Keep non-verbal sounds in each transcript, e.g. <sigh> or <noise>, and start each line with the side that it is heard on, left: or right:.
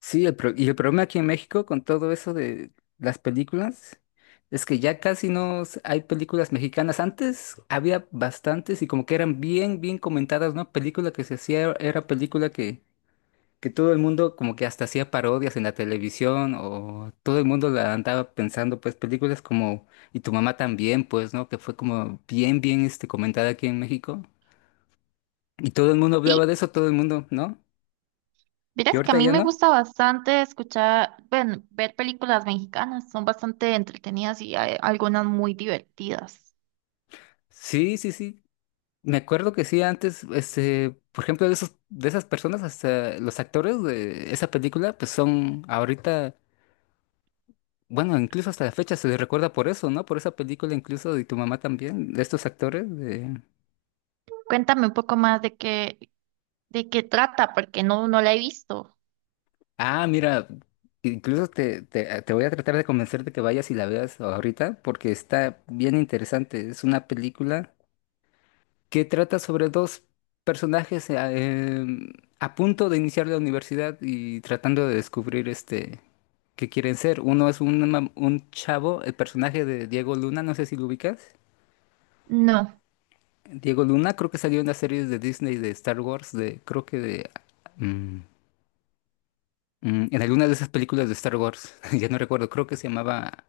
left: Sí, y el problema aquí en México con todo eso de las películas es que ya casi no hay películas mexicanas. Antes había bastantes y como que eran bien, bien comentadas, ¿no? Película que se hacía, era película que todo el mundo como que hasta hacía parodias en la televisión o todo el mundo la andaba pensando, pues películas como Y tu mamá también, pues, ¿no? Que fue como bien, bien comentada aquí en México. Y todo el mundo hablaba
right: Sí,
left: de eso, todo el mundo, ¿no? Y
right: verás que a
left: ahorita
right: mí
left: ya
right: me
left: no.
right: gusta bastante escuchar, bueno, ver películas mexicanas, son bastante entretenidas y hay algunas muy divertidas.
left: Sí, sí, sí. Me acuerdo que sí, antes, por ejemplo, de esas personas, hasta los actores de esa película, pues son ahorita, bueno, incluso hasta la fecha se les recuerda por eso, ¿no? Por esa película, incluso, Y tu mamá también, de estos actores de...
right: Cuéntame un poco más de de qué trata, porque no la he visto.
left: Ah, mira, incluso te voy a tratar de convencer de que vayas y la veas ahorita, porque está bien interesante. Es una película que trata sobre dos personajes a punto de iniciar la universidad y tratando de descubrir que quieren ser. Uno es un chavo, el personaje de Diego Luna, no sé si lo ubicas.
right: No,
left: Diego Luna creo que salió en las series de Disney de Star Wars, de creo que de... mm, en alguna de esas películas de Star Wars, <laughs> ya no recuerdo, creo que se llamaba...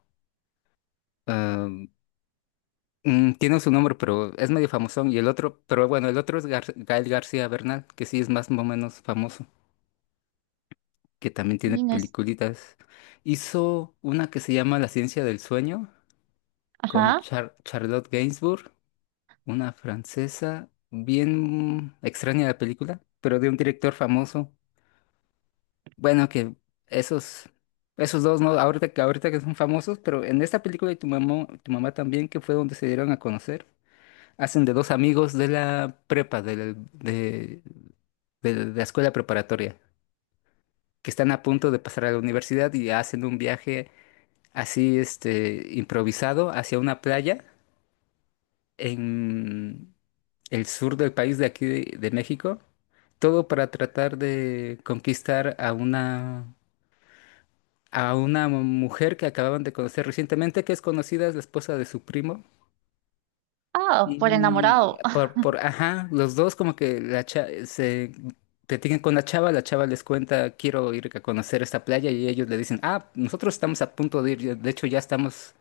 left: ah, Tiene su nombre, pero es medio famosón. Y el otro, pero bueno, el otro es Gael García Bernal, que sí es más o menos famoso, que también tiene
right: y no es,
left: peliculitas. Hizo una que se llama La ciencia del sueño con
right: ajá,
left: Charlotte Gainsbourg. Una francesa bien extraña la película, pero de un director famoso. Bueno, que esos, dos, ¿no? Ahorita, ahorita que son famosos, pero en esta película Y tu mamá también, que fue donde se dieron a conocer, hacen de dos amigos de la prepa, de la escuela preparatoria, que están a punto de pasar a la universidad y hacen un viaje así, improvisado hacia una playa en el sur del país de aquí de México. Todo para tratar de conquistar a una, mujer que acababan de conocer recientemente, que es conocida, es la esposa de su primo.
right: ah, por
left: Y
right: enamorado. <laughs>
left: ajá, los dos como que se platican con la chava les cuenta, quiero ir a conocer esta playa y ellos le dicen, ah, nosotros estamos a punto de ir, de hecho ya estamos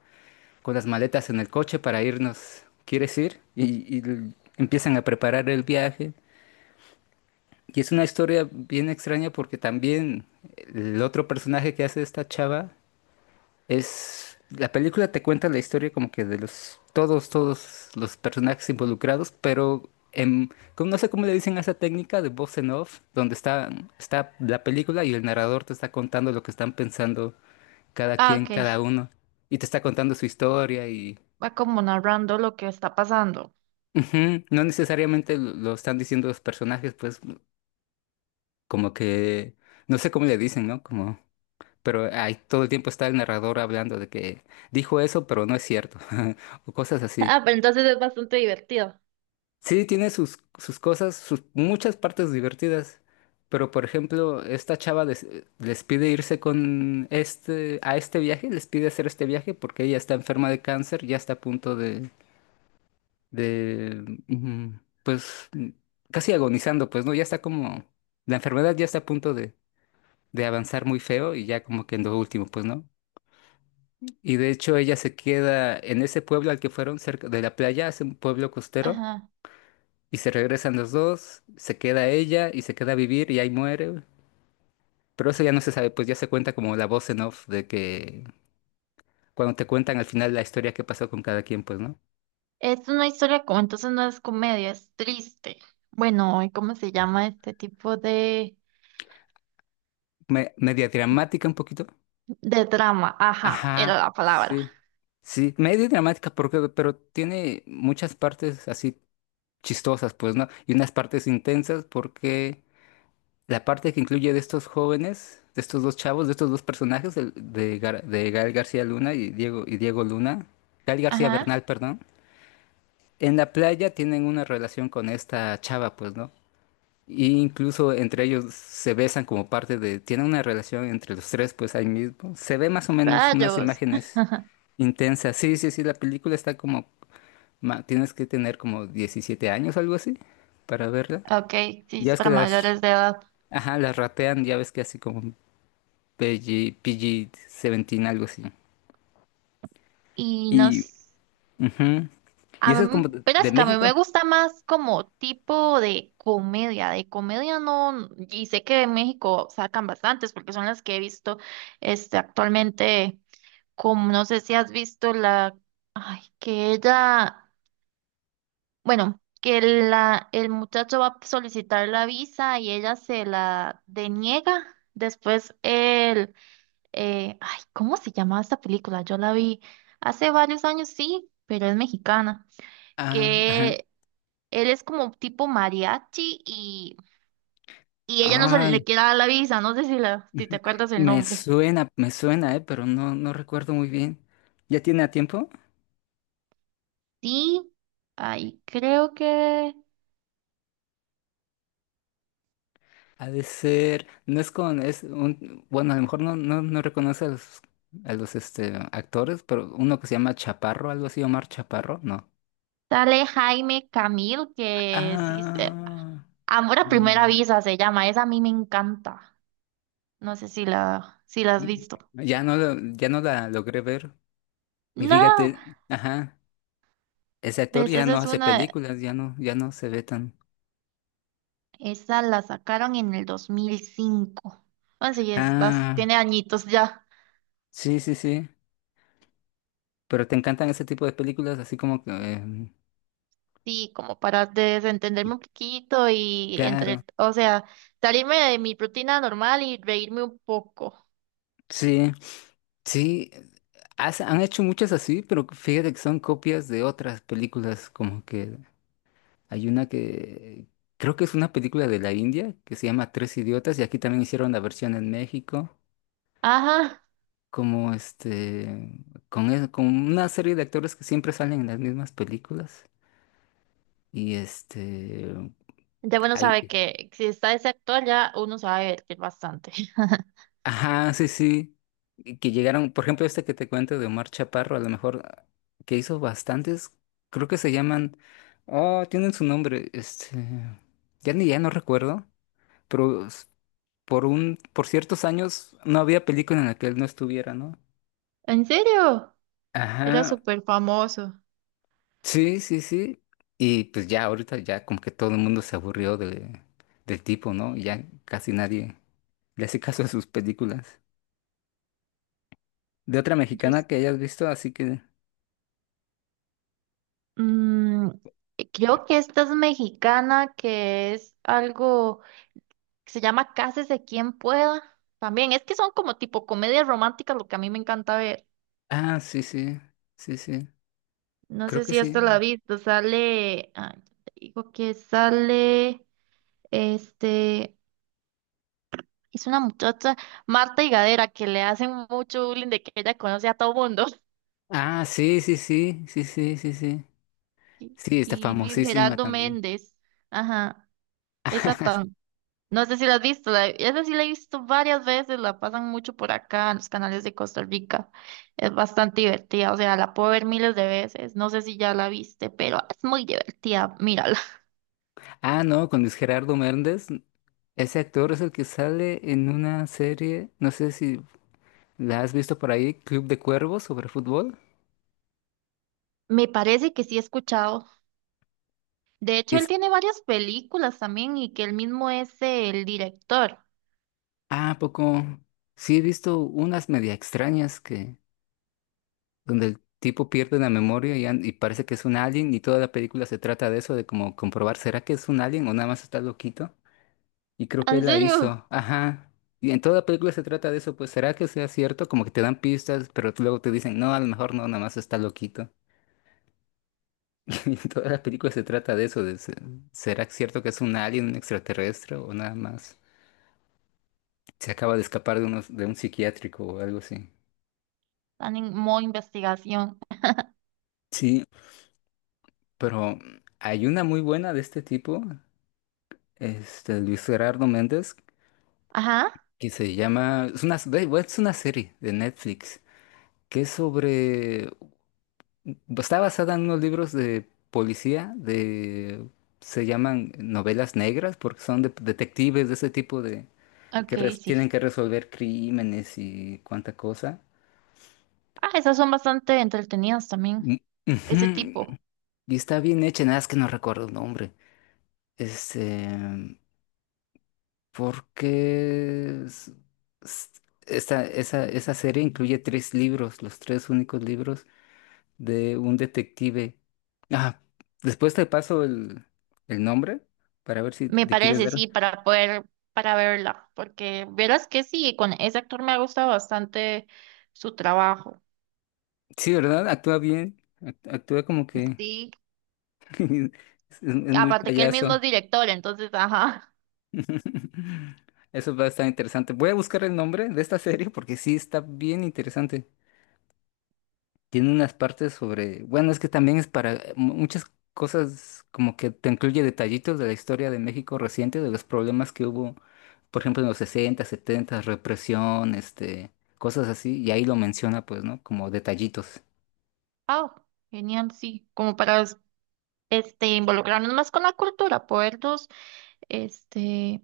left: con las maletas en el coche para irnos, ¿quieres ir? Empiezan a preparar el viaje. Y es una historia bien extraña porque también el otro personaje que hace esta chava es... La película te cuenta la historia como que todos los personajes involucrados, pero no sé cómo le dicen a esa técnica de voz en off, donde está, la película y el narrador te está contando lo que están pensando cada
right: Ah,
left: quien,
right: ok,
left: cada uno, y te está contando su historia y...
right: va como narrando lo que está pasando.
left: Ujú. No necesariamente lo están diciendo los personajes, pues como que... No sé cómo le dicen, ¿no? Como... pero ahí todo el tiempo está el narrador hablando de que dijo eso, pero no es cierto, <laughs> o cosas así.
right: Ah, pero entonces es bastante divertido.
left: Sí, tiene sus cosas, sus muchas partes divertidas, pero por ejemplo, esta chava les pide irse con a este viaje, les pide hacer este viaje porque ella está enferma de cáncer, ya está a punto de, de, mm, pues, casi agonizando, pues, ¿no? Ya está como, la enfermedad ya está a punto de, avanzar muy feo y ya como que en lo último, pues, ¿no? Y de hecho ella se queda en ese pueblo al que fueron cerca de la playa, es un pueblo costero,
right: Ajá,
left: y se regresan los dos, se queda ella y se queda a vivir y ahí muere. Pero eso ya no se sabe, pues ya se cuenta como la voz en off de que cuando te cuentan al final la historia que pasó con cada quien, pues, ¿no?
right: es una historia como, entonces no es comedia, es triste. Bueno, ¿y cómo se llama este tipo de...?
left: Media dramática un poquito.
right: De drama, ajá, era
left: Ajá,
right: la palabra.
left: sí. Sí, medio dramática porque, pero tiene muchas partes así chistosas, pues, ¿no? Y unas partes intensas porque la parte que incluye de estos jóvenes, de estos dos chavos, de estos dos personajes, de Gael García Luna y Diego Luna, Gael García
right: Ajá,
left: Bernal, perdón, en la playa tienen una relación con esta chava, pues, ¿no? Y incluso entre ellos se besan como parte de, tienen una relación entre los tres, pues ahí mismo. Se ve más o menos unas
right: rayos.
left: imágenes
right: <laughs>
left: intensas. Sí, sí, sí, la película está como, tienes que tener como 17 años, algo así, para verla.
right: Ok, sí,
left: Ya
right: es
left: ves que
right: para mayores de edad.
left: ajá, las ratean, ya ves que así como PG, PG-17, algo así.
right: Y
left: Y,
right: nos...
left: ujú. ¿Y
right: A
left: eso es
right: mí,
left: como de
right: pero
left: de
right: es que a mí me
left: México?
right: gusta más como tipo de comedia. De comedia no... Y sé que en México sacan bastantes porque son las que he visto actualmente. Como no sé si has visto la... Ay, que ella... Bueno, que la, el muchacho va a solicitar la visa y ella se la deniega. Después él, ay, ¿cómo se llamaba esta película? Yo la vi hace varios años, sí, pero es mexicana.
left: Ah, ajá.
right: Que él es como tipo mariachi y ella no se
left: Ay,
right: le quiere dar la visa. No sé si, la, si te
left: ujú.
right: acuerdas el
left: Me
right: nombre.
left: suena, me suena, pero no, no recuerdo muy bien. ¿Ya tiene a tiempo?
right: Sí, ay, creo que
left: Ha de ser, no es con, es un, bueno, a lo mejor no, no, no reconoce a los, actores, pero uno que se llama Chaparro, algo así, Omar Chaparro, no.
right: sale Jaime Camil, que sí,
left: Ah,
right: Amor a primera
left: ah,
right: visa se llama. Esa a mí me encanta. No sé si la, si la has visto.
left: ya no la logré ver. Y
right: No,
left: fíjate, ajá, ese actor
right: ves,
left: ya
right: esa
left: no
right: es
left: hace
right: una,
left: películas, ya no se ve tan.
right: esa la sacaron en el 2005. Bueno, sí, es,
left: Ah,
right: tiene añitos ya.
left: sí, sí, sí. Pero te encantan ese tipo de películas, así como que,
right: Sí, como para desentenderme un poquito y
left: claro.
right: entre, o sea, salirme de mi rutina normal y reírme un poco.
left: Sí, sí. Han hecho muchas así, pero fíjate que son copias de otras películas, como que hay una que creo que es una película de la India que se llama Tres Idiotas y aquí también hicieron la versión en México,
right: Ajá.
left: como con una serie de actores que siempre salen en las mismas películas y
right: Ya bueno
left: hay-
right: sabe que si está ese actor ya uno sabe que es bastante. <laughs>
left: ajá, sí, sí. Y que llegaron, por ejemplo, este que te cuento de Omar Chaparro, a lo mejor que hizo bastantes, creo que se llaman, oh, tienen su nombre, ya no recuerdo, pero por ciertos años no había película en la que él no estuviera, ¿no?
right: ¿En serio? Era
left: Ajá,
right: súper famoso.
left: sí, sí, sí. Y pues ya ahorita ya como que todo el mundo se aburrió de, del tipo, ¿no? Y ya casi nadie le hace caso a sus películas. De otra mexicana que hayas visto, así que...
right: Mm, creo que esta es mexicana, que es algo que se llama Cásese quien pueda. También es que son como tipo comedias románticas, lo que a mí me encanta ver.
left: Ah, sí, sí, sí, sí.
right: No
left: Creo
right: sé
left: que
right: si esto la
left: sí.
right: has visto. Sale, ah, te digo que sale, este, es una muchacha, Marta Higadera, que le hacen mucho bullying de que ella conoce a todo mundo. <laughs>
left: Ah, sí, sí, sí, sí, sí, sí, sí.
right: Y,
left: Sí, está
right: y Luis
left: famosísima
right: Gerardo
left: también.
right: Méndez. Ajá, esa.
left: <laughs>
right: No sé si la has visto, la, esa sí la he visto varias veces, la pasan mucho por acá en los canales de Costa Rica. Es bastante divertida, o sea, la puedo ver miles de veces. No sé si ya la viste, pero es muy divertida, mírala.
left: Ah, no, con Luis Gerardo Méndez. Ese actor es el que sale en una serie, no sé si la has visto por ahí, Club de Cuervos, sobre fútbol.
right: <laughs> Me parece que sí he escuchado. De
left: Y
right: hecho, él
left: es,
right: tiene varias películas también y que él mismo es el director.
left: ¿a poco? Sí, he visto unas media extrañas que, donde el tipo pierde la memoria y, y parece que es un alien y toda la película se trata de eso, de como comprobar, ¿será que es un alien o nada más está loquito? Y creo que
right: ¿En
left: él la
right: serio?
left: hizo. Ajá. Y en toda película se trata de eso, pues ¿será que sea cierto? Como que te dan pistas, pero tú luego te dicen, no, a lo mejor no, nada más está loquito. <laughs> Y toda la película se trata de eso, de, ¿será cierto que es un alien, un extraterrestre o nada más? Se acaba de escapar de, de un psiquiátrico o algo así.
right: Están en modo investigación.
left: Sí, pero hay una muy buena de este tipo, este Luis Gerardo Méndez,
right: Ajá,
left: que se llama, es una, da igual, es una serie de Netflix que es sobre... Está basada en unos libros de policía, de se llaman novelas negras, porque son detectives de ese tipo de que
right: ok,
left: tienen
right: sí.
left: que resolver crímenes y cuánta cosa.
right: Ah, esas son bastante entretenidas también,
left: Mm,
right: ese
left: ujú.
right: tipo.
left: Y está bien hecha, nada es que no recuerdo el nombre. Este, porque es- esa serie incluye tres libros, los tres únicos libros de un detective. Ah, después te paso el, nombre para ver si
right: Me
left: le quieres
right: parece,
left: dar.
right: sí, para poder, para verla, porque verás que sí, con ese actor me ha gustado bastante su trabajo.
left: Sí, ¿verdad? Actúa bien. Actúa como que
right: Sí,
left: <laughs> es muy
right: aparte que él mismo
left: payaso.
right: es director, entonces, ajá.
left: <laughs> Eso va a estar interesante. Voy a buscar el nombre de esta serie porque sí está bien interesante. Tiene unas partes sobre, bueno, es que también es para muchas cosas como que te incluye detallitos de la historia de México reciente, de los problemas que hubo, por ejemplo, en los 60, 70, represión, cosas así, y ahí lo menciona, pues, ¿no? Como detallitos.
right: Oh, genial, sí, como para involucrarnos más con la cultura, podernos este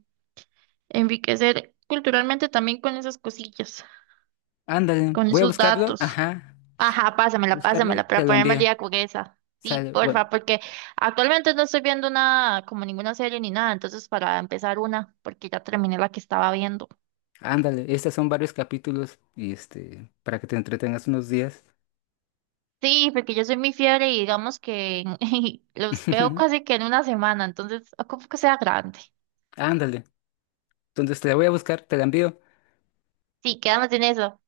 right: enriquecer culturalmente también con esas cosillas,
left: Ándale,
right: con
left: voy a
right: esos
left: buscarlo,
right: datos.
left: ajá,
right: Ajá, pásamela,
left: buscarlo y
right: pásamela para
left: te lo
right: ponerme al
left: envío.
right: día con esa. Sí,
left: Sale, bueno,
right: porfa, porque actualmente no estoy viendo nada, como ninguna serie ni nada, entonces para empezar una, porque ya terminé la que estaba viendo.
left: ándale, estos son varios capítulos y para que te entretengas unos días.
right: Sí, porque yo soy muy fiebre y digamos que <laughs> los veo
left: <laughs>
right: casi que en una semana, entonces ocupo que sea grande.
left: Ándale, entonces te la voy a buscar, te la envío.
right: Sí, quedamos en eso.